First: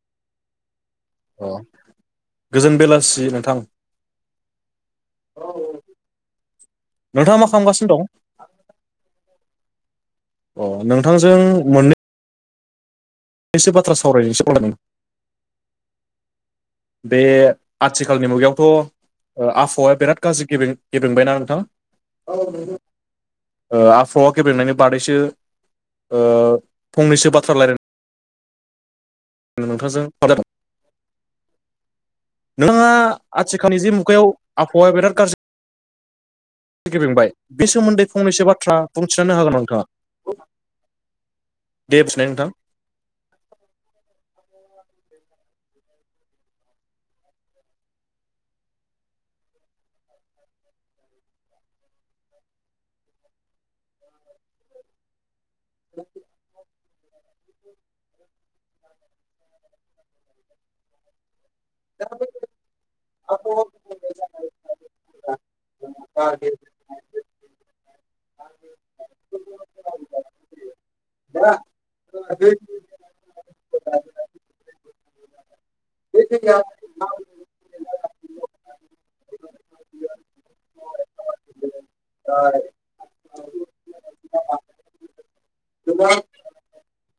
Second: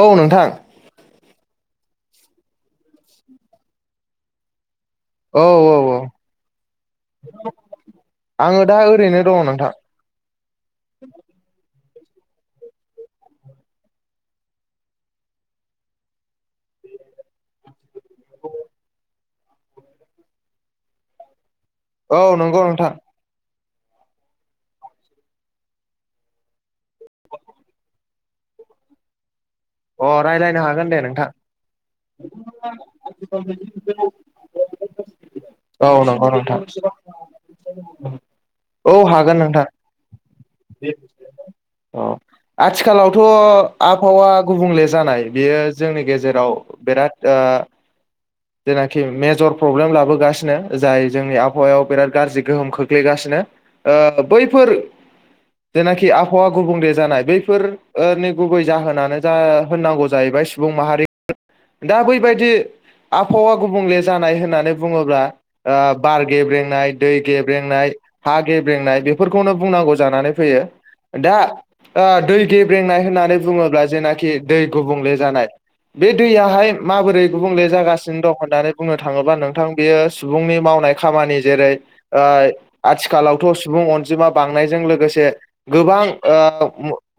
औ नोंथां अ गोजोन बेलासि नोंथां औ औ औ। नोंथाङा मा खालामगासिनो दं आङो दा ओरैनो दङ नोंथां। अ नोंथांजों मोननै सो बाथ्रा सावरायनोसै कल खालामदों बे आथिखालनि मुगायावथ' आबहावाया बिराद गाज्रि गे गेब्रेंबायना नोंथां। औ ओ नंगौ नोंथां‌। आबहावा गेब्रेंनायनि बादैसो फंनैसो बाथ्रा राय्लायनो अ राय्लायनो हागोन दे नोंथां‌। नोंथाङा आथिखालनि जि मुगायाव आबहावाया बिराद गाज्रि औ नंगौ। गेब्रेंबाय बेसोमोन्दै फंनैसो बाथ्रा बुंथिनो हागोन नोंथाङा। अ दे बुंथिनाय नोंथां आथिखालावथ' आबहावा गुबुंले जानाय बियो जोंनि गेजेराव बिराद जेनाखि मेजर प्रब्लेम लाबोगासिनो जाय जोंनि आबहावायाव बिराद गाज्रि गोहोम खोख्लैगासिनो ओ बैफोर [inaudible] जेनाखि आबहावा गुबुंले जानाय बैफोरनि गुबै जाहोनानो जा होननांगौ जाहैबाय सुबुं माहारि दा बैबायदि आबहावा गुबुंले जानाय होननानै बुङोब्ला। ओ बार गेब्रेंनाय दै गेब्रेंनाय हा गेब्रेंनाय बेफोरखौनो बुंनांगौ जानानै। दा दै गेब्रनाय होननानै। बुोब्ला जेनखि गुबुंले जानाय बे दैया माबोरै गुबुंले जागासिनो दं होननानै बुंनो थाङोबा नोंथां बेयो सुबुंनि मावनाय खामानि जेरै आथिखालावथ' सुबुं अनजिमा बांनायजों लोगोसे गोबां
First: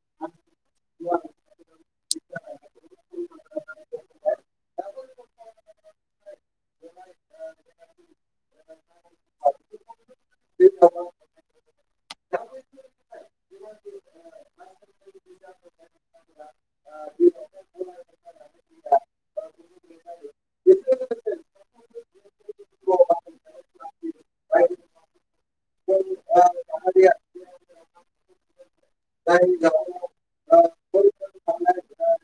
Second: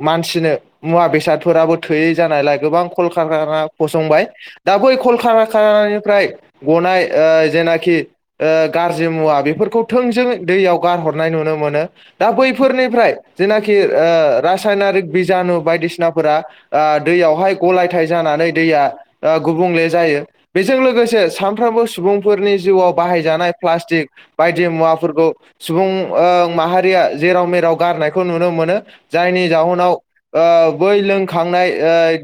मानसिनो मुवा बेसादफोराबो थोयै जानायलाय गोबां कल कल कारखाना फसंबाय दा बै कलकाखानानिफ्राय गनाय जेनाखि गाज्रि मुवा बेफोरखौ थोंजों दैयाव गारहरनाय नुनो मोनो दा बैफोरनिफ्राय जेनाखि राजहायनारिक बिजानु बायदिसिनाफोरा दैयावहाय गलाय ज जानानै दैया गुबुंले जायो बेजों लोगोसे सानफ्रोमबो सुबुंफोरनि जिउआव बाहाय बाहायजानाय प्लासथिक बायदि मुवाफोरखौ सुबुं माहारिया जेराव मेराव गारनाय खौ नुनो मोनो जायनि जाहोनाव बै लोंखांनाय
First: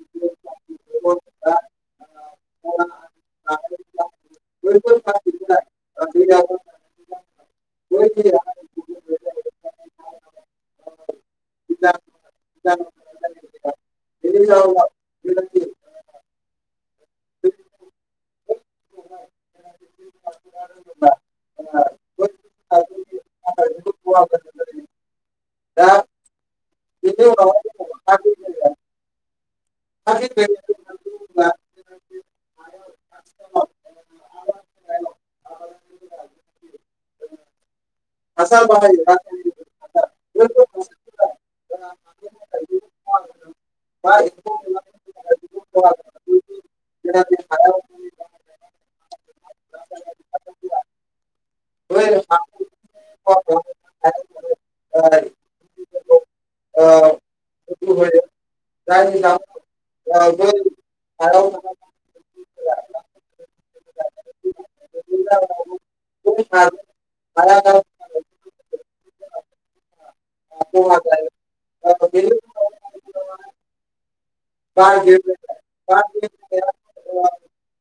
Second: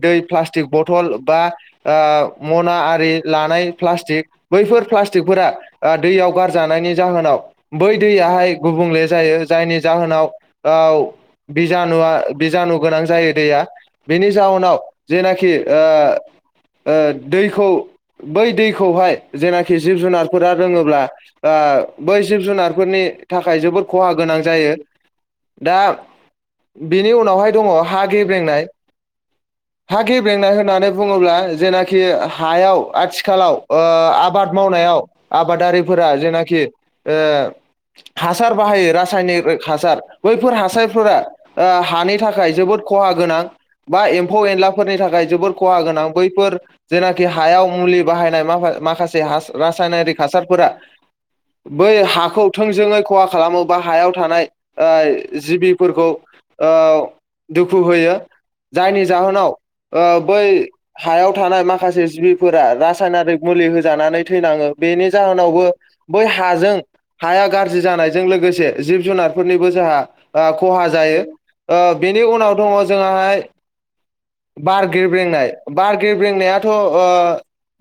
दै प्लास्टिक बथल बथलबा ओ मना आरि लानाय प्लासटिक बैफोर प्लासटिकफोरा बा दैयाव गारजानायनि जाहोनाव बै दैयाहाय गुबुंले जायो जायनि जाहोनाव दाउ बिजानुआ बिजानु गोनां जायो दैया बेनि जाउनाव जेनाखि ओ ओ दैखौ बै दैखौहाय जेनाखि जिब जुनारफोरा लोंओब्ला ओ बै जिब जुनारफोरनि थाखाय जोबोद खहा गोनां जायो। दा बेनि उनावहाय दङ हा गेब्रेंनाय [inaudible] हा गेब्रेंनाय होननानै बुङोब्ला जेनाखि हायाव आथिखालाव ओ आबाद मावनायाव याव आबादारिफोरा जेनाखि ओ हासार बाहायो रासायनिक हासार बैफोर हासारफोरा ओ हानि थाखाय जोबोद खहा गोनां बा एम्फौ एनलाफोरनि थाखाय जबोर खहा गोनां बैफोर जेनाखि हायाव मुलि बाहायनाय माखासे माखासे हास रासायनारिक हासारफोरा बै हाखौ थोंजोङै खहा खालामो बा हायाव थानाय ओ जिबिफोरखौ ओ दुखु होयो जायनि जाहोनाव ओ बै हायाव थानाय माखासे जिबिफोरा रासायनारिक मुलि होजानानै थैनाङो बेनि जाहोनावबो बै हाजों हाया गाज्रि जानायजों लोगोसे जिब जुनार ज फोरनिबो जोंहा खहा जायो बेनि उनाव दङ जों हाय बारगेब्लेंनाय बारगेब्लेंनायाथ' ओ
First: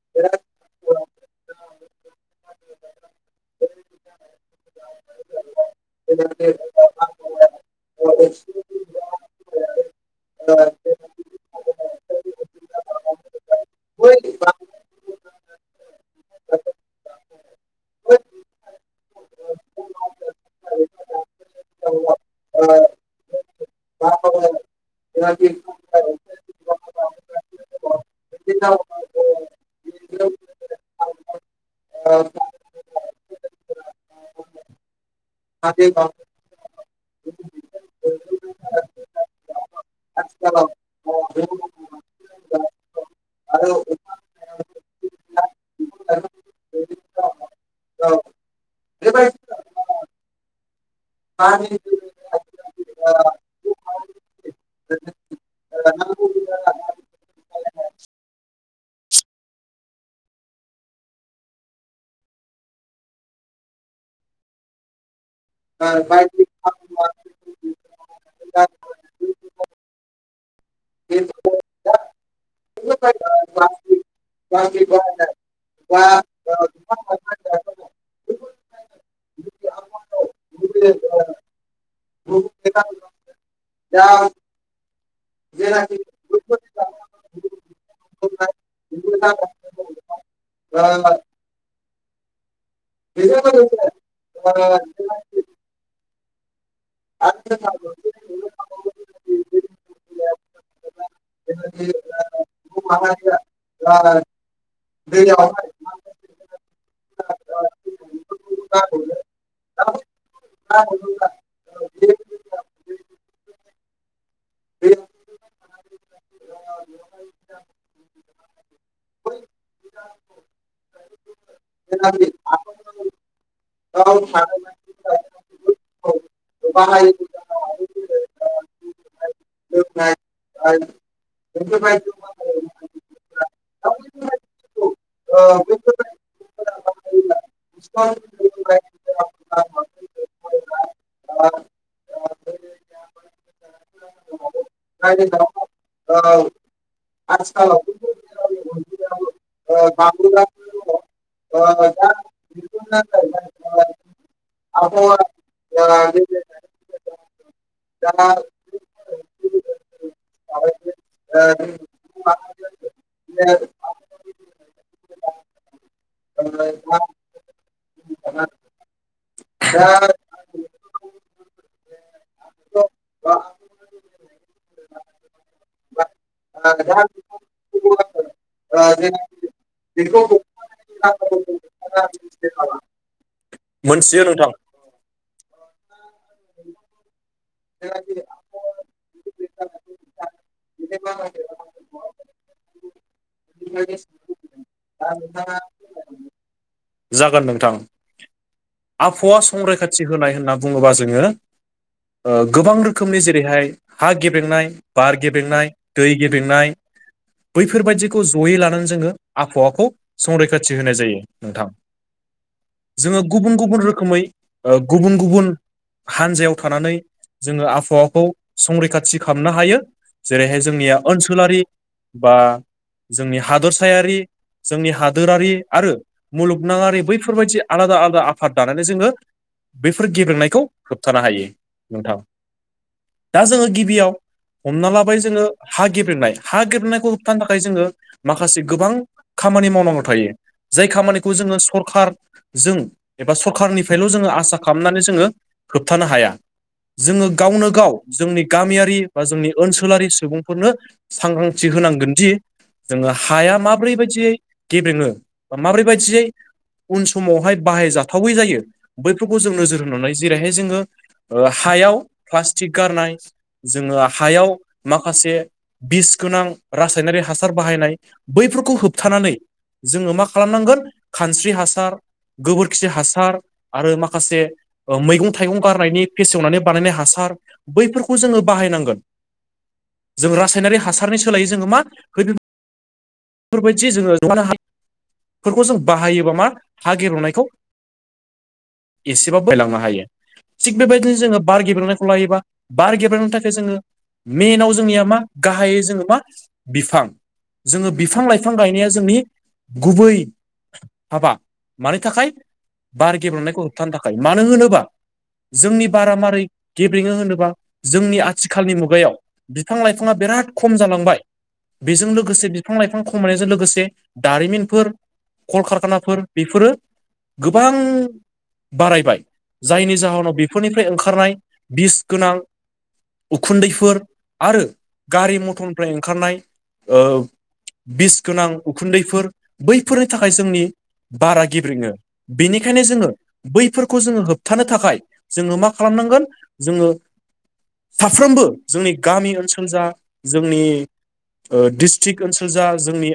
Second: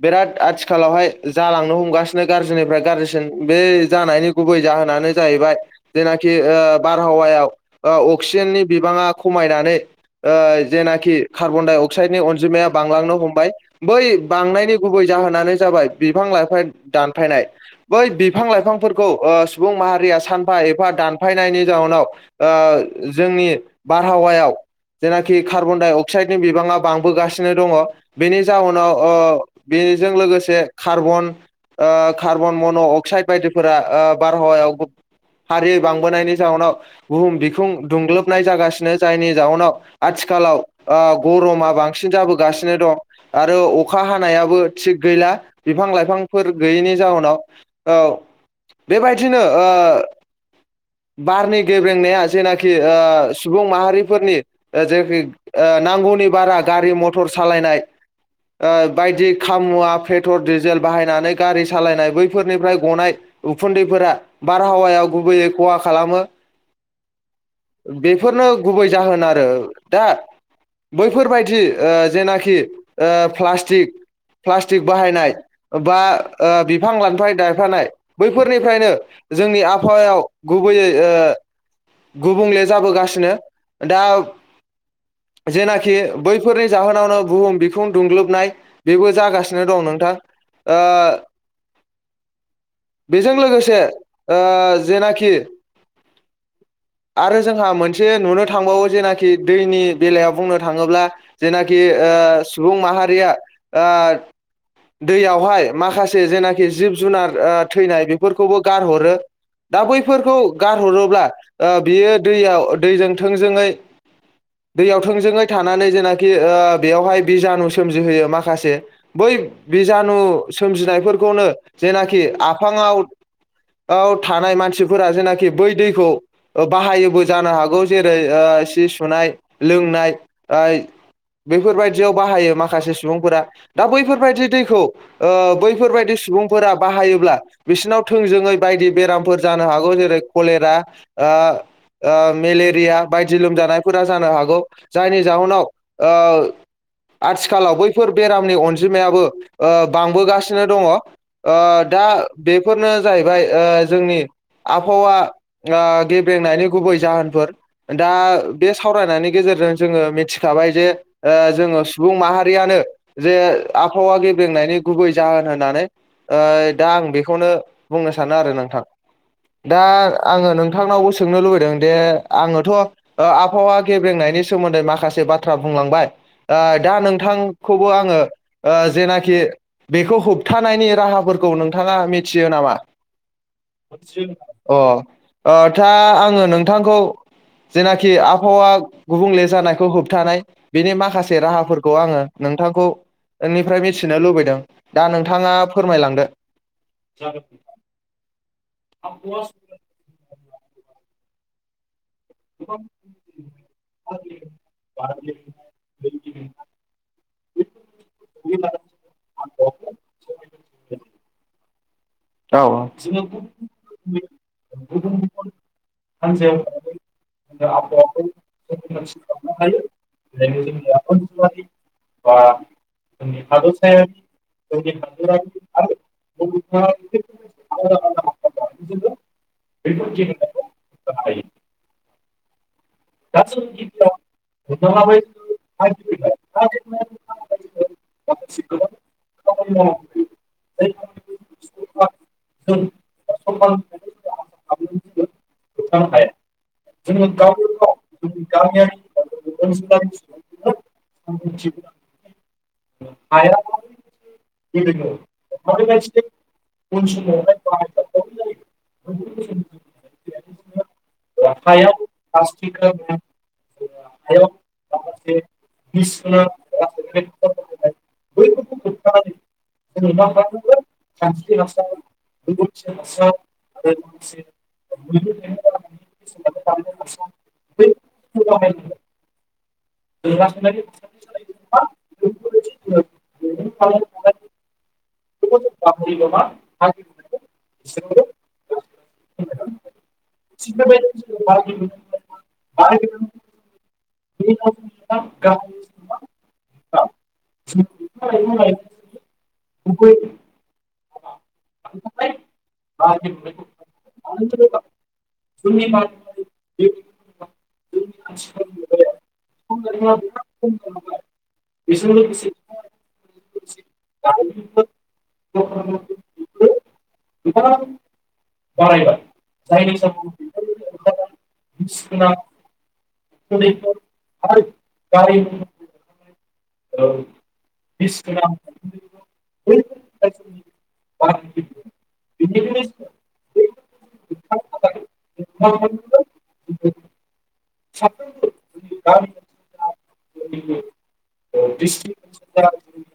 बिराद आथिखालावहाय जालांनो हमगासिनो गाज्रिनिफ्राय गाज्रिसिन बे जानायनि गुबै जाहोन नानो जाहैबाय जेना खि ओ बारहावायाव ओ अक्सिजेननि बिबाङा खमायनानै ओ जेनाखि कार्बन डाइ अक्साइडनि अनजिमाया बांलांनो हमबाय बै बांनायनि गुबै जाहोनानो जाबाय बिफां लाइफां दानफायनाय बै बिफां लाइफांफोरखौ ओ सुबुं माहारि या सानफा एफा दानफायनायनि जाउनाव ओ जोंनि बारहावायाव जेनाखि कार्बन डाइ अक्साइडनि बिबाङा बांबोगासिनो दङ बेनि जाहोनाव ओ बे बेजों लोगोसे कार्बन ओ कार्बन मन' अक्साइद बायदिफोरा ओ बारहावायाव हारि बांबोनायनि जाउनाव बुहुम बिखुं दुंग्लोबनाय जागासिनो जायनि जाउनाव आथिखालावओ गरमा बांसिन जाबोगासिनो दं आरो अखा हानायाबो थि गैला बिफां लाइफांफोर गैयैनि ज जाउनाव औ बेबायदिनो ओ बारनि गेब्रेंनाया जेनाखि ओ सुबुं माहारिफोरनि ओ जेनाखि ओ ओ नांगौनि बारा गारि मथर सालायनाय ओ बायदि खाम मुवा पेट्रल डिजेल बाहायनानै गारि सालायनाय बैफोरनिफ्राय गनाय उफुन्दैफोरा बारहावायाव गुबैयै खहा खालामो बेफोरनो गुबै जाहोन आरो दा बैफोरबायदिओ जेनाखि ओ प्लास्टिक- प्लास्टिक बाहायनाय बा ओ बिफां लाबफाय दायफानाय बैफोर फोर निफ्रायनो जोंनि आबहावायाव गुबैयै ओ गुबुंले जाबोगासिनो दा जेनाखि बैफोरनि जाहोनावनो बुहुम बिखुं दुंग्लोबनाय बेबो जागासिनो दं नोंथां ओ बेजों लोगोसे ओ जेनाखि आरो जोंहा मोनसे नुनो थांबावो जेनाखि दैनि बेलायाव बुंनो थाङोब्ला जेनाखिओ सुबुं माहारिया ओ दैयावहाय माखासे जेनाख जिब जुनार ओ थैनाय बेफोरखौबो गारहरो। दा बै फोरखौ गारहरोब्ला ओ बियो दैयाव दैजों थोंजोङै दैयाव थोंजोङै थानानै जेनाखि ओ बेवहाय बिजानु सोमजिहोयो माखासे, बै बिजानु सोमजिनायफोरखौनो जेनाखि आफाङाव [unintelligible] आव थानाय मानसिफोरा जेनाखि बै दैखौ ओ बाहायोबो जानो हागौ। जेरै ओ सि सुनाय लोंनाय ओइ। बेफोरबायदियाव बाहायो माखासे सु सुबुंफोरा दा बैफोरबायदि दैखौ, बैफोरबायदि सुबुंफोरा बाहायोब्ला बिसिनाव थोंजोङै बायदि बेरामफोर जानो हागौ जेरै कलेरा। ओ ओ मेलेरिया बायदि लोमजानायफोरा जानो हागौ। जायनि जाहोनाव ओ आथिखालाव बैफोर बेरामनि अनजिमायाबो ओ बांबोगासिनो दङ। ओ दा बेफोरनो जाहैबाय ओ जोंनि आबहावा ओ गेब्रेनायनि गुबै जाहोनफोर। दा बे सावरायनायनि गेजेरजों जोङो मिथिखाबाय जे औ जोङो सुबुं माहारियानो जे आबहावा गेब्रेंनायनि गुबै जाहोन होननानै दा आं बेखौनो बुंनो सानो आरो नोंथाङा। [unintelligible] दा आङो नों थांनावबो सोंनो लुगैदों दे, आङोथ' ओ आबहावा गेब्रेंनायनि सोमोन्दै माखासे बाथ्रा बुं लांबाय। ओ दा नोंथांखौबो आङो ओ जेनाखि बेखौ होबथानायनि राहाफोरखौ नोंथाङा मिथियो नामा? मोनथियो नोंथां अह अ था आङो नोंथांखौ जेनाखि आबहावा गुबुंले जानायखौ होबथानाय बेनि माखासे राहाफोरखौ आङो नोंथांखौ नोंनिफ्राय मिथिनो लुबैदों, दा नोंथाङा फोरमायलांदो। जागोन नोंथां। आबहावा संरैखाथि होनाय होनना बुङोबा जोङो ओ गोबां रोखोमनि, जेरैहाय हा गेबेंनाय, बार गेबेंनाय, दै गेबेंनाय। बैफोरबादिखौ जयै लानानै जोङो आबहावाखौ संरैखाथि होनाय जायो नोंथां। औ जोङो गुबुन गुबुन रोखोमै ओ गुबुन गुबुन हानजायाव थानानै जोङो आबहावाखौ संरैखाथि खालामनो हायो। जेरैहाय जोंनिया ओनसोलारि बा जोंनि हादोरसायारि, जोंनि हादोरारि आरो मुलुगनाङारिबो बेफोरबायदि आलादा आलादा आफाद दानानै जोङो बेफोर गब्रेंनायखौ होबथानो हायो नोंथां। दा जोङो गिबियाव हमना लाबाय जोङो हा गेब्रेंनाय, हा गेब्रेंनाय थानो थाखाय जोङो माखासे गोबां खामानि मावनांगौ थायो। जाय खामानिखौ जोङो सरखार जों एबा सरखारनिफ्रायल' जोङो आसा खालामनानै जोङो होबथानो हाया। जोङो गावनो गाव जोंनि गामियारि बा जोंनि ओनसोलारि सुबुंफोरनो सांग्रां थि होनांगोन दि जोङो हाया माब्रै बायदियै गेब्रेङो बा माब्रै बायदियै उन समावहाय बाहायजाथावै जायो, बैफोरखौ जों नोजोर होनानै जेरैहाय जोङो हायाव प्लास्टिक गारनाय जोङो हायाव माखासे बिस गोनां रासायनारि हास सार बाहायनाय, बैफोरखौ होबथानानै जोङो मा खालामनांगोन खानस्रि हासार गोबोरखि हासार आरो माखासे ओ मैगं थाइगं गारनायनि फेसेवनानै बानायनाय हासार, बैफोरखौ जोङो बाहायनांगोन। जों रासायनारि हासारनि सोलायो जोङो मा [unintelligible] फोरबायदि जोङो हाफोरखौ जों बाहायोबा मा हा गेलवनायखौ [unintelligible] एसेबाबो [inaudible] लांनो हायो थिग बेबायदिनो जोङो बार गेब्रेंनायखौ लायोबा बार गेब्रेंनो थाखाय जोङो मेनाव जोंनिया मा गाहायै जोङो मा बिफां, जोङो बिफां-लाइफां गायनाया जोंनि गुबै हाबा। मानि थाखाय‌? बार गेब्रेंनायखौ होबथानो थाखाय मानो होनोबा जोंनि बारा मारै गेब्रेङो होनोबा जोंनि आथिखालनि मुगायाव बिफां-लाइफाङा बिराद खम जालांबाय। बेजों लोगोसे बि लाइफां खमायनायजों लोगोसे दारिमिनफोर, कलकारखानाफोर बेफोरो गोबां बारायबाय जायनि जाहोनाव बेफोरनिफ्राय ओंखारनाय बिस गोनां उखुन्दैफोर आरो गारि मथरनिफ्राय ओंखारनाय ओ बिस गोनां उखुन्दैफोर बैफोरनि थाखाय जोंनि बारा गेब्रेङो। बेनिखायनो जोङो बैफोरखौ जोङो होबथानो थाखाय जोङो मा खालामनांगोन? जोङो साफ्रोमबो जोंनि गामि ओनसोल जा जोंनि ओ डिस्ट्रिक्ट ओनसोल जा जोंनि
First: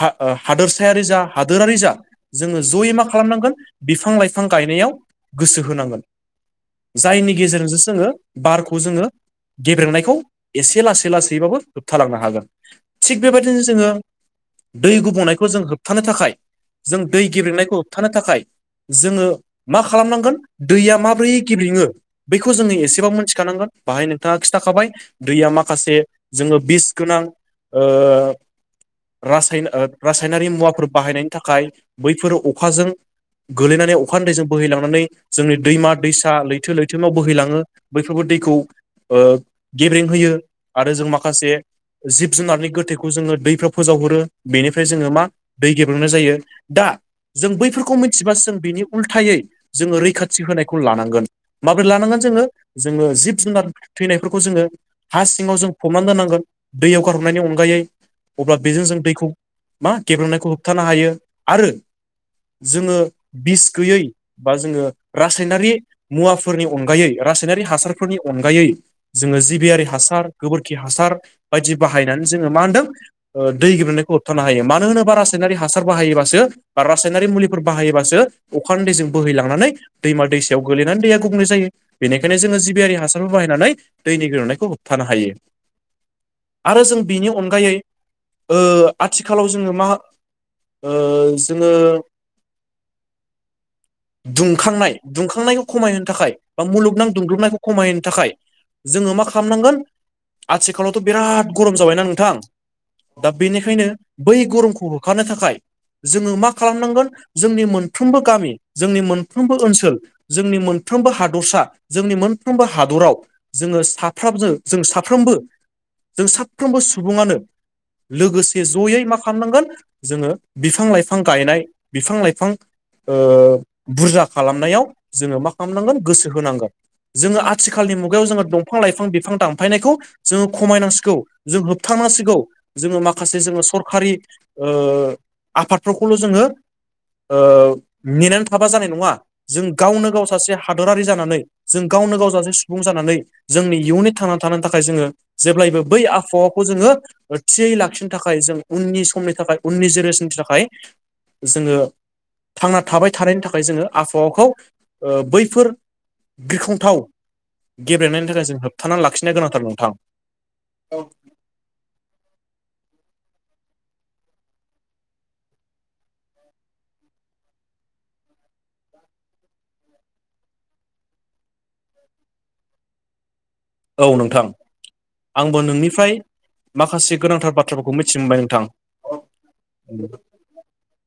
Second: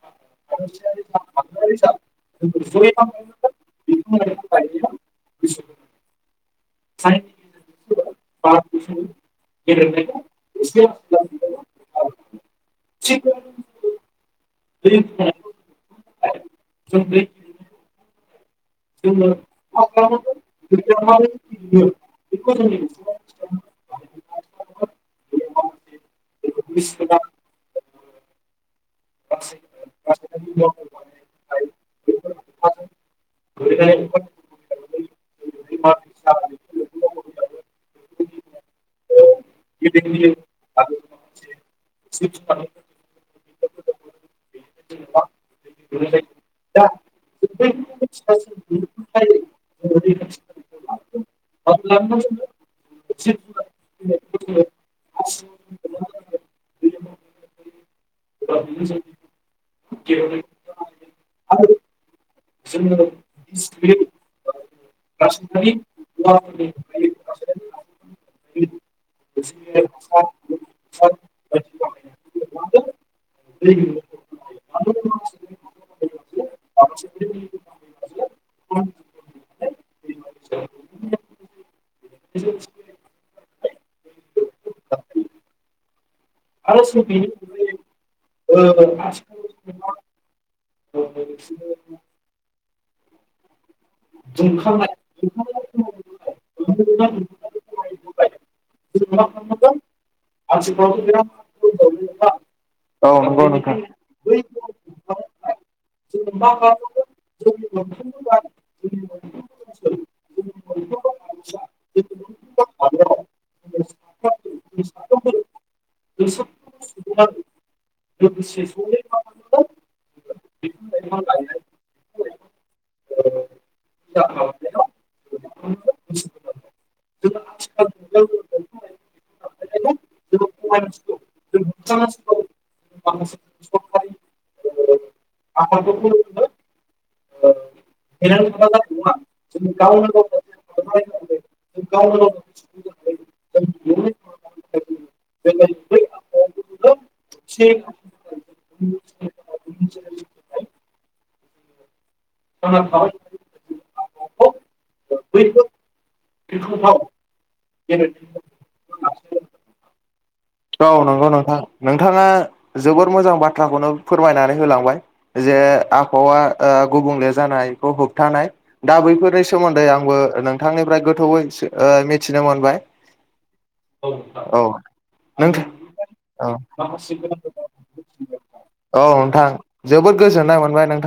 हा हादोरसायारि जा हादोरारि जा जोङो जयै मा खालामनांगोन बिफां लाइफां गायनायाव गोसो होनांगोन। जायनि गेजेरजोंसो जोङो बारखौ जोङो गेब्रेंनायखौ एसे लासै लासै बाबो होबथालांनो हागोन, थिग बेबायदिनो जोङो दै गुबुंनायखौ जों होबथानो थाखाय जों दै गेब्रेंनायखौ होबथानो थाखाय। जोङो मा खालामनांगोन दैया माब्रै गेब्रेङो बेखौ जोङो एसेबाबो मोनथिखानांगोन। बाहाय नोंथाङा खिथाखाबाय दैया माखासे जोङो बिस गोनां ओ रासाय रासायनारि मुवाफोर बाहायनायनि थाखाय बैफोर अखाजों गोलैनानै अखानि दैजों बोहैलांनानै जोंनि दैमा-दैसा लैथो-लैथोमाव बोहैलाङो बैफोरबो दैखौ ओ गेब्रें होयो आरो जों माखासे जिब जुनारनि गोथैखौ जोङो दैफ्राव फोजावहरो बेनिफ्राय जोङो मा दै गेब्रुंनाय जायो दा जों बैफोरखौ मिथिबासो जों बिनि उल्थायै जोङो रैखाथि होनायखौ लानांगोन। माबोरै लानांगोन जोङो? जोङो जिब जुनार थैनायफोरखौ जोङो हा सिङाव जों फबनानै दोनांगोन दैयाव गारहरनायनि अनगायै अब्ला बेजों जों दैखौ मा गेब्रेनायखौ होबथानो हायो आरो जोङो बिस गैयै बा जोङो रासायनारि मुवाफोरनि अनगायै रासायनारि हासारफोरनि अनगायै जोङो जिबियारि हासार, गोबोरखि हासार बायदि बाहायनानै जोङो मा होनदों दै गेब्रेंनायखौ होबथानो हायो मा मानो होनोबा रासायनारि हासार बाहायोबासो बा रासायनारि मुलिफोर बाहायोबासो अखानि दैैजों बोहैलांनानै दैमा दैसायाव गोगलैनानै दैया गुबुंले जायो बेनिखायनो जोङो जिबियारि हासारफोर बाहायनानै दैनि गेब्रेंनायखौ थानो हायो आरो जों बिनि अनगायै ओ आथिखालाव जोङो मा ओ जोङो दुंखांनाय दुंखांनायखौ खमायहोनो थाखाय बा मुलुगनां दुंग्लुबनायखौ खमायहोनो थाखाय जोङो मा खालामनांगोन आथिखालावथ' बिराद गरम जाबायना नोंथां औ दा नंगौ नोंथां बेनिखायनो बै गरमखौ होखारनो थाखाय जोङो मा खालामनांगोन जोंनि मोनफ्रोमबो गामि जोंनि मोनफ्रोमबो ओनसोल, जोंनि मोनफ्रोमबो हादरसा, जोंनि मोनफ्रोमबो हादराव जोङो साफ्रमजो जों साफ्रोमबो जों साफ्रोमबो सुबुङानो लोगोसे जयै मा खालामनांगोन जोङो बिफां लाइफां गायनाय बिफां लाइफां ओ बुरजा खालामनायाव जोङो मा खालामनांगोन गोसो होनांगोन जोङो आथिखाल मुगायाव जोङो दंफां लाइफां बिफां दानफायनायखौ जोङो खमायनांसिगौ, जों होबथांनांसिगौ, जोङो माखासे जोङो सरखारि ओ आफादफोरखौल' जोङो ओ नेनानै थाबा जानाय नङा जों गावनो गाव सासे हादरारि जानानै जों गावनो गाव सासे सुबुं जानानै जोंनि इयुननि थांनानै थानो थाखाय जोङो जेब्लायबो बै आबहावाखौ जोङो थियै लाखिनो थाखाय जों उननि समनि थाखाय उननि जेनेरेसननि थाखाय जोङो थांना थाबाय थानायनि थाखाय जोङो आबहावाखौ ओ बैफोर गिख्रंथाव गेब्रेनायनि थाखाय जों होबथाना लाखिनो गोनांथार नोंथां। औ नोंगौ नोंथां नोंथाङा जोबोद मोजां बाथ थ्राखौनो फोरमायनानै होलांबाय जे आबहावा ओ गुबुंले जानायखौ होबथानाय दा बैफोरनि सोमोन्दै आंबो नोंथांनिफ्राय गोथौयै ओ मिथिनो मोनबाय। [inaudible] औ नोंथां औ। आंबो नोंनिफ्राय माखासे गोनांथार बाथ्राफोरखौ मिथिनो मोनबाय नोंथां। औ नोंथां जोबोद गोजोननाय मोनबाय नोंथां।